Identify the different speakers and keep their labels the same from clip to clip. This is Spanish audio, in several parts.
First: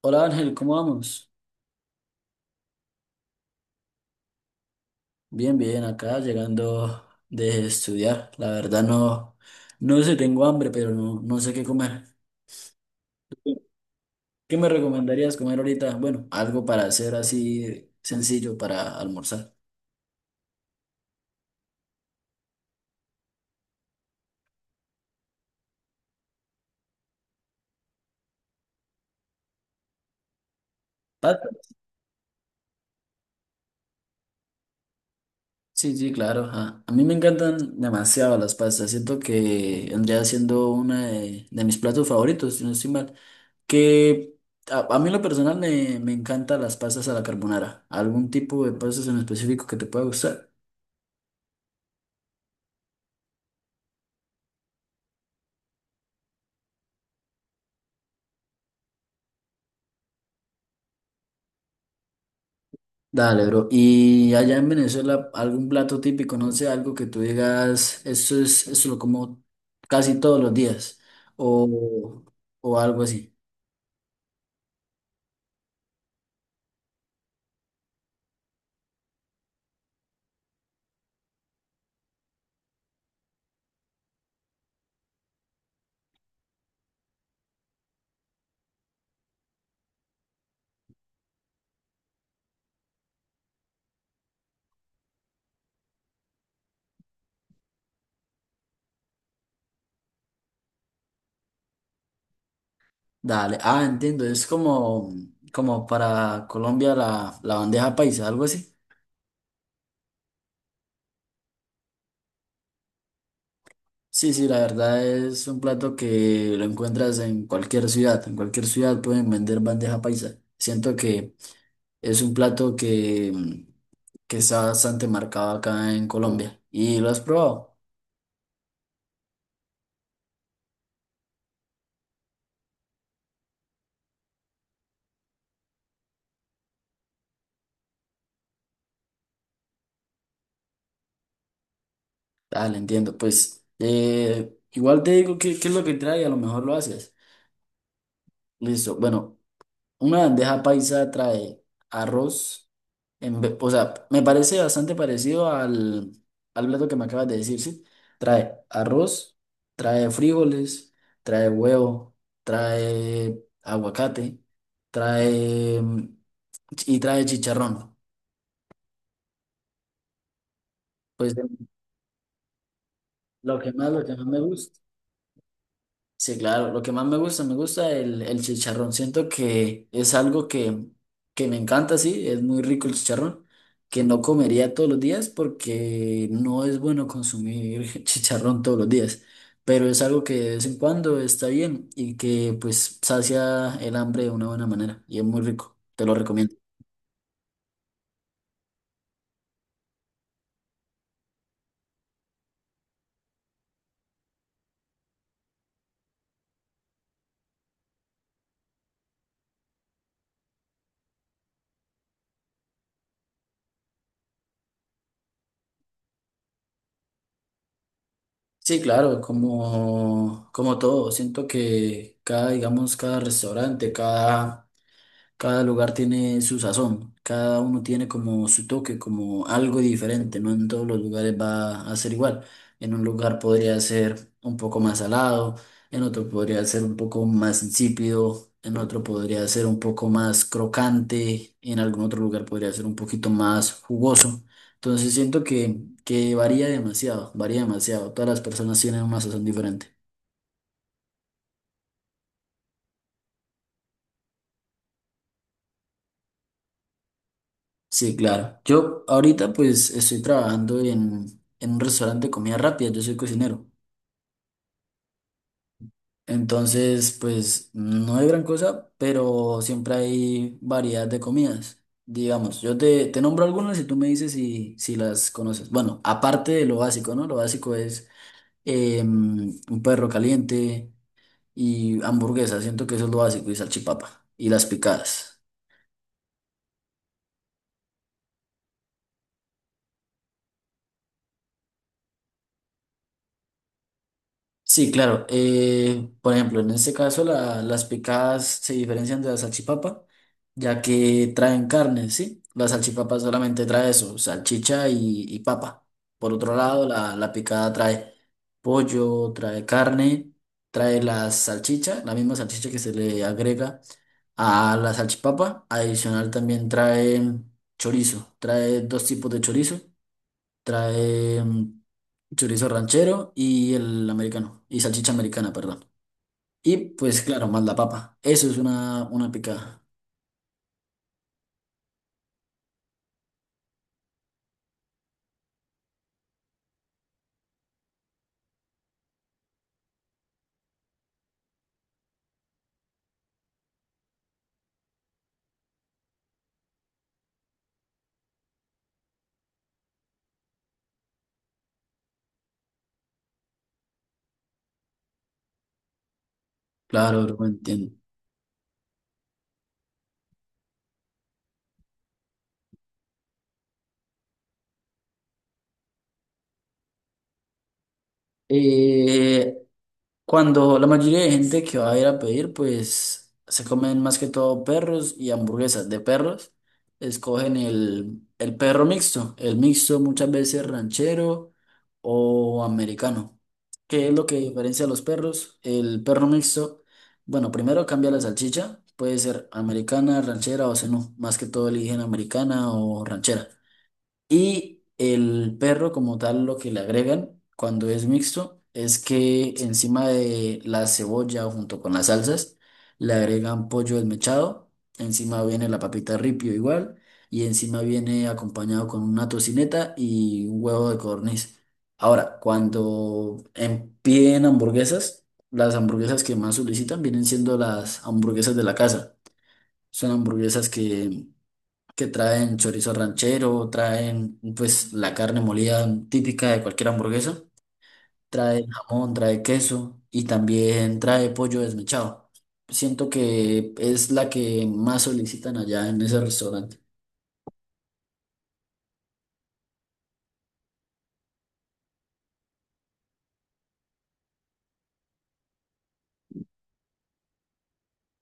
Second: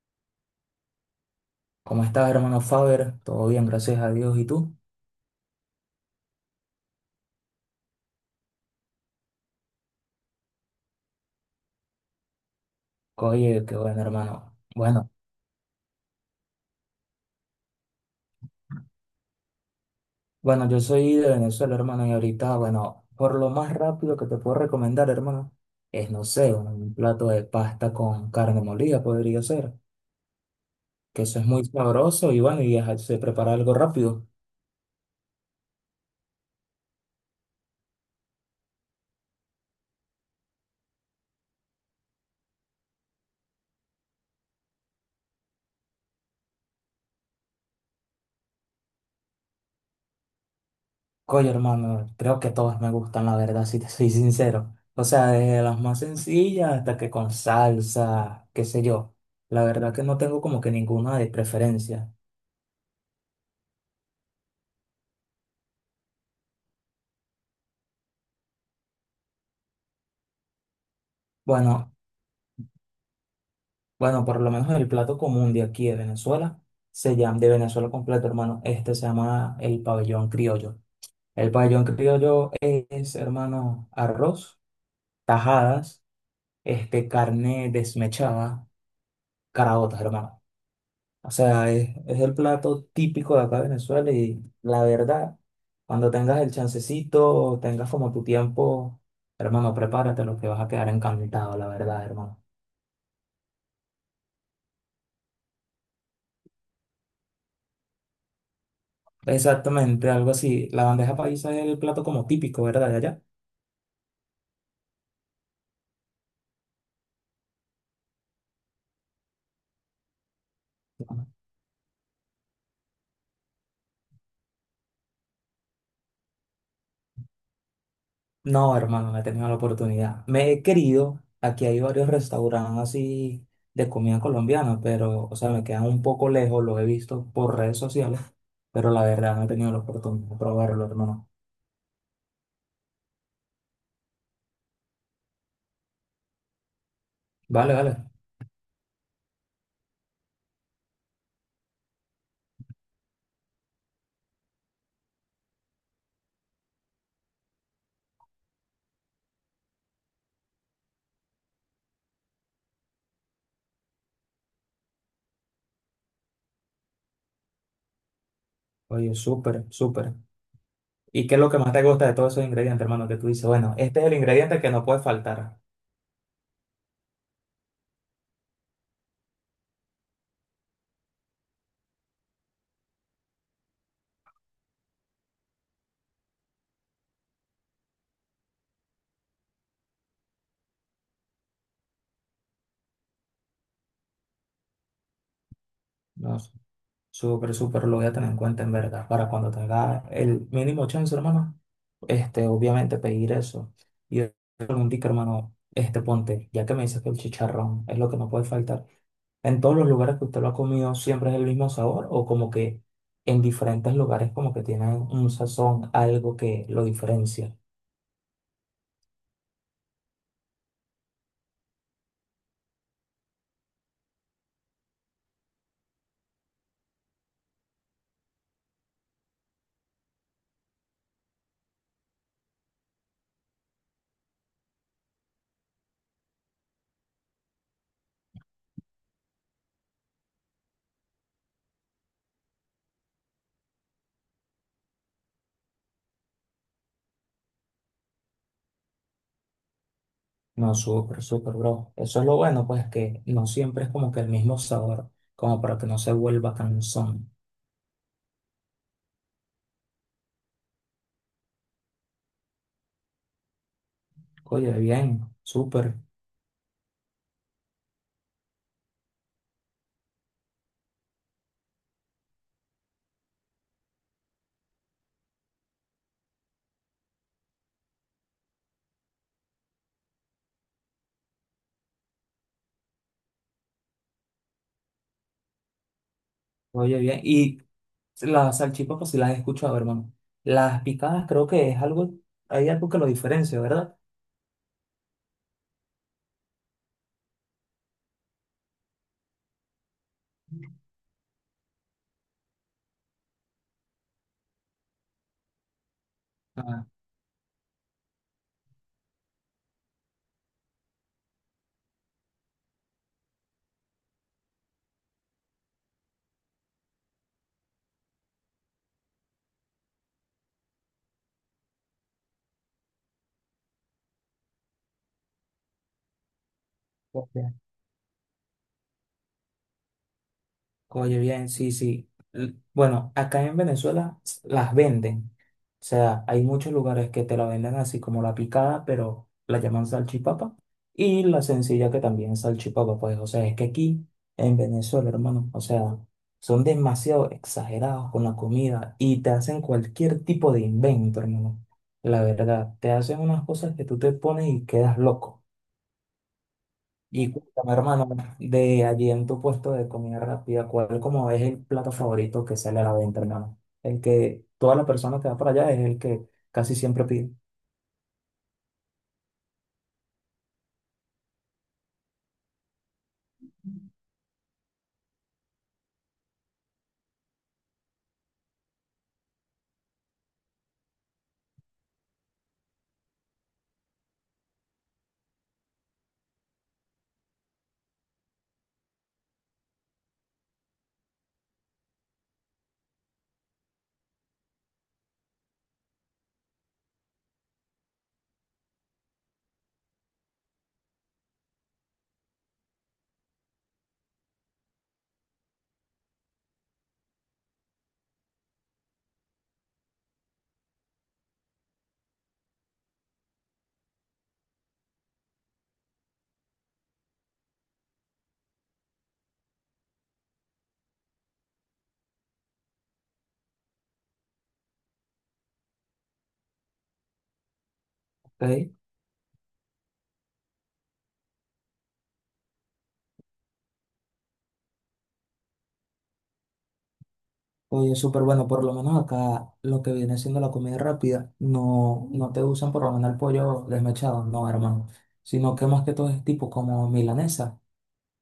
Speaker 1: Hola Ángel, ¿cómo vamos?
Speaker 2: ¿Cómo estás, hermano Faber? Todo bien, gracias a Dios. ¿Y tú?
Speaker 1: Bien, bien, acá llegando de estudiar. La verdad no, no sé, tengo hambre, pero no, no sé qué comer.
Speaker 2: Oye, qué bueno,
Speaker 1: ¿Qué
Speaker 2: hermano.
Speaker 1: me
Speaker 2: Bueno,
Speaker 1: recomendarías comer ahorita? Bueno, algo para hacer así sencillo para almorzar.
Speaker 2: bueno, yo soy de Venezuela, hermano, y ahorita, bueno, por lo más rápido que te puedo recomendar, hermano, es, no sé, un plato de pasta con carne molida podría ser, que eso es muy
Speaker 1: ¿Patas?
Speaker 2: sabroso y bueno, y se prepara algo rápido.
Speaker 1: Sí, sí, claro, ajá. A mí me encantan demasiado las pastas. Siento que vendría siendo una de mis platos favoritos, si no estoy mal. Que a mí en lo personal me encantan las pastas a la carbonara. ¿Algún tipo de pastas en específico que te pueda gustar?
Speaker 2: Oye, hermano, creo que todas me gustan, la verdad, si te soy sincero. O sea, desde las más sencillas hasta que con salsa, qué sé yo. La verdad que no tengo como que ninguna de preferencia.
Speaker 1: Dale, bro. Y allá en Venezuela, algún plato típico, no sé, algo que tú digas, eso es, eso lo como casi todos los días,
Speaker 2: Bueno,
Speaker 1: o, o algo así.
Speaker 2: bueno, por lo menos el plato común de aquí de Venezuela, se llama, de Venezuela completo, hermano, este se llama el pabellón criollo. El pabellón criollo es, hermano, arroz, tajadas, este, carne desmechada, caraotas, hermano. O sea, es el plato típico de acá de Venezuela y la verdad, cuando tengas el chancecito, tengas como tu tiempo, hermano, prepárate lo que vas a quedar encantado, la verdad, hermano.
Speaker 1: Dale. Ah, entiendo, es como, como para Colombia la bandeja paisa, algo así.
Speaker 2: Exactamente, algo así. La bandeja paisa es el plato como típico, ¿verdad? De allá.
Speaker 1: Sí, sí, la verdad es un plato que lo encuentras en cualquier ciudad. En cualquier ciudad pueden vender bandeja paisa. Siento que es un plato que está bastante marcado acá en Colombia. ¿Y lo has probado?
Speaker 2: No, hermano, no he tenido la oportunidad. Me he querido, aquí hay varios restaurantes así de comida colombiana, pero, o sea, me quedan un poco lejos, lo he visto por redes sociales, pero la verdad no he tenido la oportunidad de probarlo, hermano.
Speaker 1: Dale, entiendo. Pues igual te digo qué es lo que trae, a lo mejor lo haces.
Speaker 2: Vale, vale.
Speaker 1: Listo. Bueno, una bandeja paisa trae arroz, o sea, me parece bastante parecido al plato que me acabas de decir, ¿sí? Trae arroz, trae frijoles, trae huevo, trae aguacate, trae mm, y trae chicharrón.
Speaker 2: Oye, súper, súper. ¿Y
Speaker 1: Pues
Speaker 2: qué es lo que más te gusta de todos esos ingredientes, hermano? Que tú dices, bueno, este
Speaker 1: lo
Speaker 2: es el
Speaker 1: que más me
Speaker 2: ingrediente que
Speaker 1: gusta.
Speaker 2: no puede faltar.
Speaker 1: Sí, claro, lo que más me gusta el chicharrón. Siento que es algo que me encanta, sí, es muy rico el chicharrón, que no comería todos los días porque no es bueno consumir chicharrón todos los días, pero es algo que de vez en cuando está bien y que pues sacia el hambre de una buena manera y es muy rico, te lo
Speaker 2: No sé.
Speaker 1: recomiendo.
Speaker 2: Súper, súper, lo voy a tener en cuenta en verdad, para cuando tenga el mínimo chance, hermano, este, obviamente pedir eso. Y pregunté, hermano, este, ponte, ya que me dices que el chicharrón es lo que no puede faltar, ¿en todos los lugares que usted lo ha comido siempre es el mismo sabor o como que en diferentes lugares como que tienen un sazón, algo que lo diferencia?
Speaker 1: Sí, claro, como, como todo, siento que cada, digamos, cada restaurante, cada... Cada lugar tiene su sazón, cada uno tiene como su toque, como algo diferente, no en todos los lugares va a ser igual. En un lugar podría ser un poco más salado, en otro podría ser un poco más insípido, en otro podría ser un poco más crocante, en algún otro lugar podría ser un poquito más jugoso. Entonces siento que varía demasiado, varía demasiado. Todas las personas tienen una sazón diferente.
Speaker 2: No, súper, súper, bro. Eso es lo bueno, pues que no siempre es como que el mismo sabor, como para que no se vuelva cansón.
Speaker 1: Sí, claro. Yo ahorita pues estoy trabajando en un restaurante de comida rápida, yo soy cocinero.
Speaker 2: Oye, bien, súper.
Speaker 1: Entonces, pues no hay gran cosa, pero siempre hay variedad de comidas. Digamos, te nombro algunas y tú me dices si las conoces. Bueno, aparte de lo básico, ¿no? Lo básico es un perro caliente y hamburguesa, siento que eso es lo básico, y salchipapa y las picadas.
Speaker 2: Oye, bien. Y las salchipas, pues sí las he escuchado, hermano. Las picadas creo que es algo, hay algo que lo diferencia, ¿verdad?
Speaker 1: Sí, claro. Por ejemplo, en este caso las picadas se diferencian de la salchipapa, ya que traen carne, ¿sí? La salchipapa solamente trae eso, salchicha y papa. Por otro
Speaker 2: Ah,
Speaker 1: lado, la picada trae pollo, trae carne, trae la salchicha, la misma salchicha que se le agrega a la salchipapa. Adicional también trae chorizo, trae dos tipos de chorizo, trae mm, chorizo ranchero y el americano, y salchicha americana, perdón. Y pues claro,
Speaker 2: ok.
Speaker 1: más la papa. Eso es una picada.
Speaker 2: Oye, bien, sí, sí. Bueno, acá en Venezuela las venden. O sea, hay muchos lugares que te la venden así como la picada, pero la llaman salchipapa. Y la sencilla que también es salchipapa, pues, o sea, es que aquí en Venezuela, hermano, o sea, son demasiado exagerados con la comida y te hacen cualquier tipo de invento, hermano. La verdad, te hacen unas cosas que tú te pones y quedas loco.
Speaker 1: Claro,
Speaker 2: Y
Speaker 1: bro,
Speaker 2: cuéntame,
Speaker 1: entiendo.
Speaker 2: hermano, de allí en tu puesto de comida rápida, ¿cuál como es el plato favorito que sale a la venta, hermano? El que toda la persona que va para allá es el que casi siempre pide.
Speaker 1: Eh, Cuando la mayoría de gente que va a ir a pedir, pues se comen más que todo perros y hamburguesas de perros. Escogen el perro mixto, el mixto muchas veces ranchero o americano. ¿Qué es lo que diferencia a los perros? El perro mixto, bueno, primero cambia la salchicha, puede ser americana, ranchera o no más que todo eligen americana o ranchera. Y el perro como tal lo que le agregan cuando es mixto es que encima de la cebolla o junto con las salsas le agregan pollo desmechado, encima viene la papita ripio igual y encima viene acompañado con una tocineta y un huevo de codorniz. Ahora, cuando piden hamburguesas, las hamburguesas que más solicitan vienen siendo las hamburguesas de la casa. Son hamburguesas que traen chorizo ranchero, traen pues la carne molida típica de cualquier hamburguesa, trae
Speaker 2: Ok.
Speaker 1: jamón, trae queso y también trae pollo desmechado. Siento que es la que más solicitan allá en ese restaurante.
Speaker 2: Oye, súper bueno, por lo menos acá lo que viene siendo la comida rápida, no, no te usan por lo menos el pollo desmechado, no, hermano, sino que más que todo es tipo como milanesa.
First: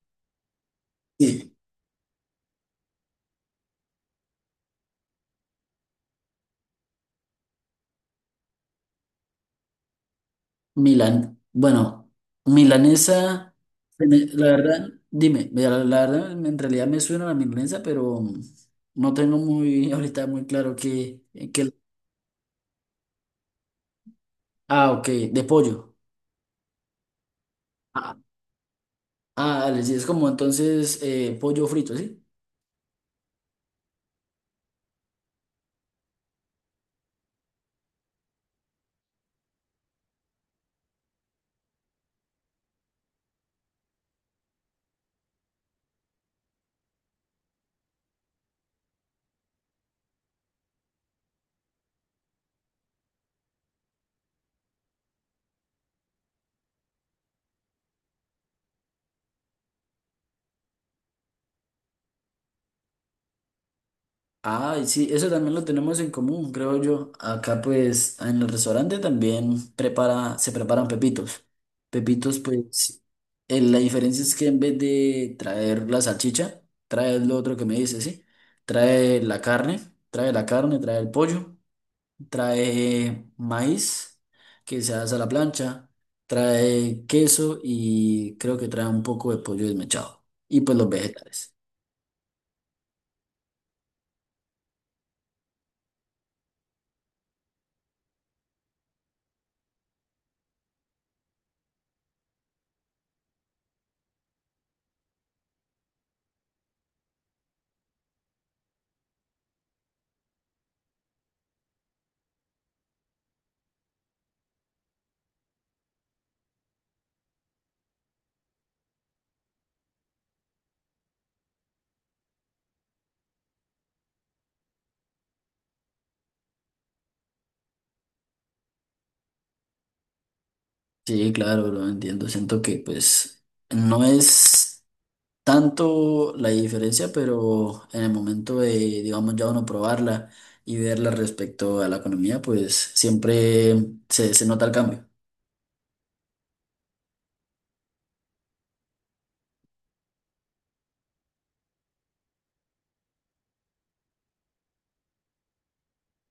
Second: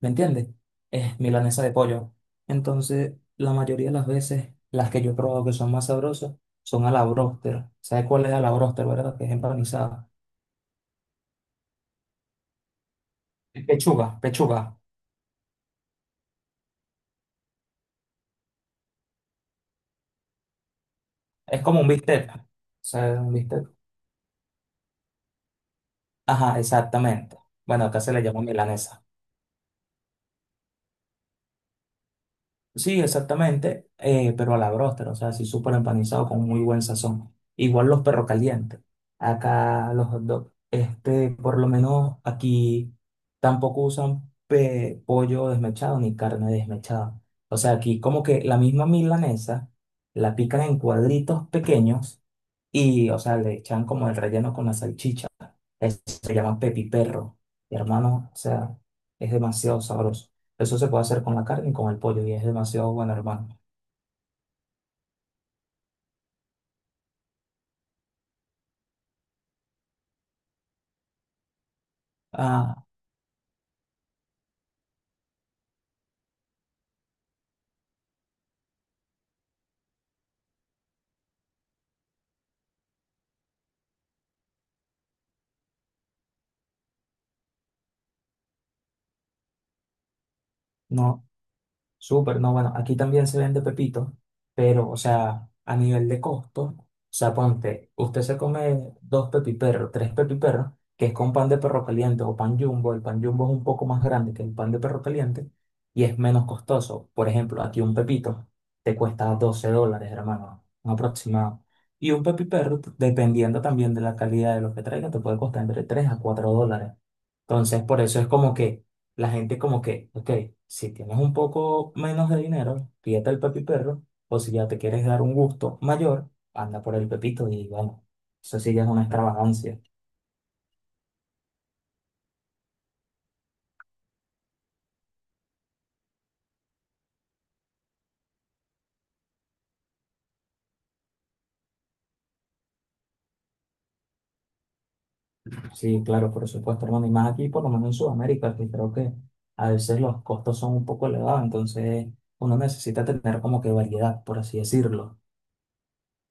Speaker 2: ¿Me entiendes? Es
Speaker 1: Sí.
Speaker 2: milanesa de pollo. Entonces, la mayoría de las veces, las que yo probo que son más sabrosas, son a la bróster. ¿Sabes cuál es a la bróster, verdad? Que es empanizada.
Speaker 1: Milan, bueno, milanesa,
Speaker 2: Es pechuga,
Speaker 1: la
Speaker 2: pechuga.
Speaker 1: verdad, dime, mira, la verdad en realidad me suena la milanesa, pero no tengo muy ahorita muy claro
Speaker 2: Es
Speaker 1: que,
Speaker 2: como un bistec. ¿Sabes un bistec?
Speaker 1: ah, ok, de pollo.
Speaker 2: Ajá, exactamente. Bueno, acá se
Speaker 1: Ah,
Speaker 2: le llama milanesa.
Speaker 1: ah, dale, sí, es como entonces pollo frito, ¿sí?
Speaker 2: Sí, exactamente, pero a la bróster, o sea, así súper empanizado con muy buen sazón. Igual los perros calientes, acá los hot dogs, este, por lo menos aquí tampoco usan pollo desmechado ni carne desmechada. O sea, aquí como que la misma milanesa la pican en cuadritos pequeños y, o sea, le echan como el relleno con la salchicha. Eso se llama pepiperro. Y hermano, o sea, es demasiado sabroso. Eso se puede hacer con la carne y con el pollo y es demasiado bueno, hermano.
Speaker 1: Ah, y sí, eso también lo tenemos en común, creo yo. Acá pues en el restaurante también prepara, se preparan pepitos. Pepitos
Speaker 2: Ah,
Speaker 1: pues, la diferencia es que en vez de traer la salchicha, trae lo otro que me dice, ¿sí? Trae la carne, trae la carne, trae el pollo, trae maíz que se hace a la plancha, trae queso y creo que trae un poco de pollo desmechado y pues los
Speaker 2: no,
Speaker 1: vegetales.
Speaker 2: súper, no, bueno, aquí también se vende pepito, pero, o sea, a nivel de costo, o sea, ponte, usted se come dos pepiperros, tres pepiperros, que es con pan de perro caliente o pan jumbo, el pan jumbo es un poco más grande que el pan de perro caliente y es menos costoso. Por ejemplo, aquí un pepito te cuesta $12, hermano, un aproximado. Y un pepiperro, dependiendo también de la calidad de lo que traiga, te puede costar entre 3 a 4 dólares. Entonces, por eso es como que la gente como que, ok, si tienes un poco menos de dinero, pídete el Pepi Perro, o si ya te quieres dar un gusto mayor, anda por el Pepito y bueno, eso sí ya es una extravagancia.
Speaker 1: Sí, claro, lo entiendo. Siento que pues no es tanto la diferencia, pero en el momento de, digamos, ya uno probarla y verla respecto a la economía, pues siempre se nota el cambio.
Speaker 2: Sí, claro, por supuesto, hermano, y más aquí, por lo menos en Sudamérica, que creo que a veces los costos son un poco elevados, entonces uno necesita tener como que variedad, por así decirlo.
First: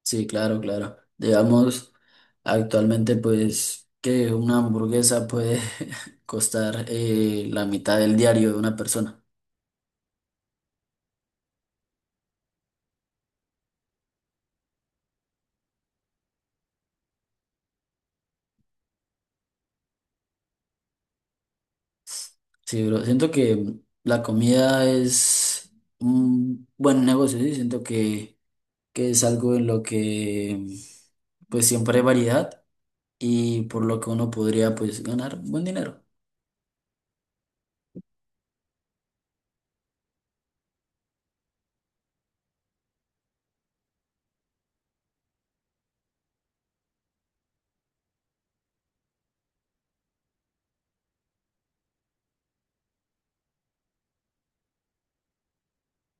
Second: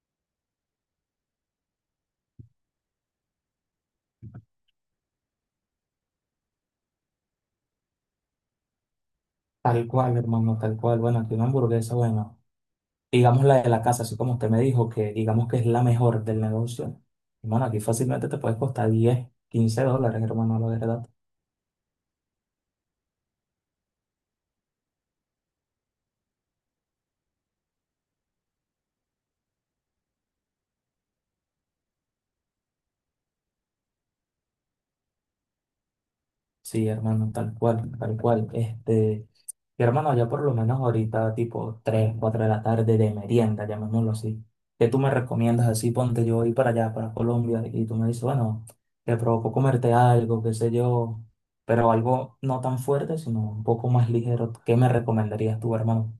Speaker 1: Sí, claro, claro. Digamos, actualmente pues que una hamburguesa puede costar la mitad del diario de una persona.
Speaker 2: Tal cual, hermano, tal cual. Bueno, aquí una hamburguesa, bueno, digamos la de la casa, así como usted me dijo, que digamos que es la mejor del negocio. Hermano, aquí fácilmente te puede costar 10 15 dólares, hermano, la verdad.
Speaker 1: Sí, bro. Siento que la comida es un buen negocio, sí. Siento que es algo en lo que pues siempre hay variedad y por lo que uno podría pues ganar buen dinero.
Speaker 2: Sí, hermano, tal cual, tal cual. Este, y hermano, ya por lo menos ahorita, tipo 3 4 de la tarde de merienda, llamémoslo así. ¿Qué tú me recomiendas así? Ponte yo voy para allá, para Colombia, y tú me dices, bueno, te provoco comerte algo, qué sé yo, pero algo no tan fuerte, sino un poco más ligero. ¿Qué me recomendarías tú, hermano?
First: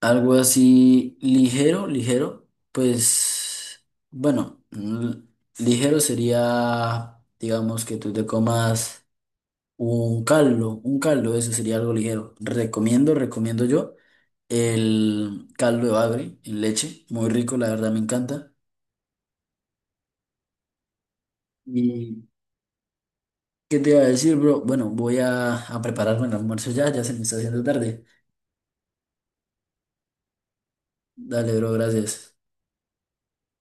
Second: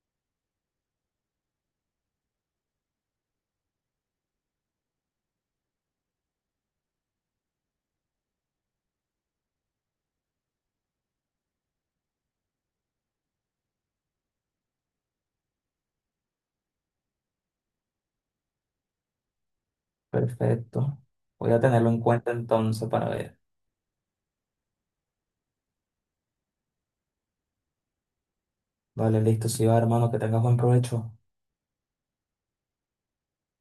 Speaker 1: Algo así ligero, ligero, pues bueno, ligero sería, digamos, que tú te comas un caldo, eso sería algo ligero. Recomiendo, recomiendo yo el caldo de bagre en leche, muy rico, la verdad me encanta.
Speaker 2: Perfecto. Voy a tenerlo en
Speaker 1: y
Speaker 2: cuenta entonces para ver.
Speaker 1: ¿Qué te iba a decir, bro? Bueno, voy a prepararme el almuerzo ya, ya se me está haciendo tarde.
Speaker 2: Vale, listo, sí va, hermano, que tengas buen provecho.
Speaker 1: Dale, bro, gracias.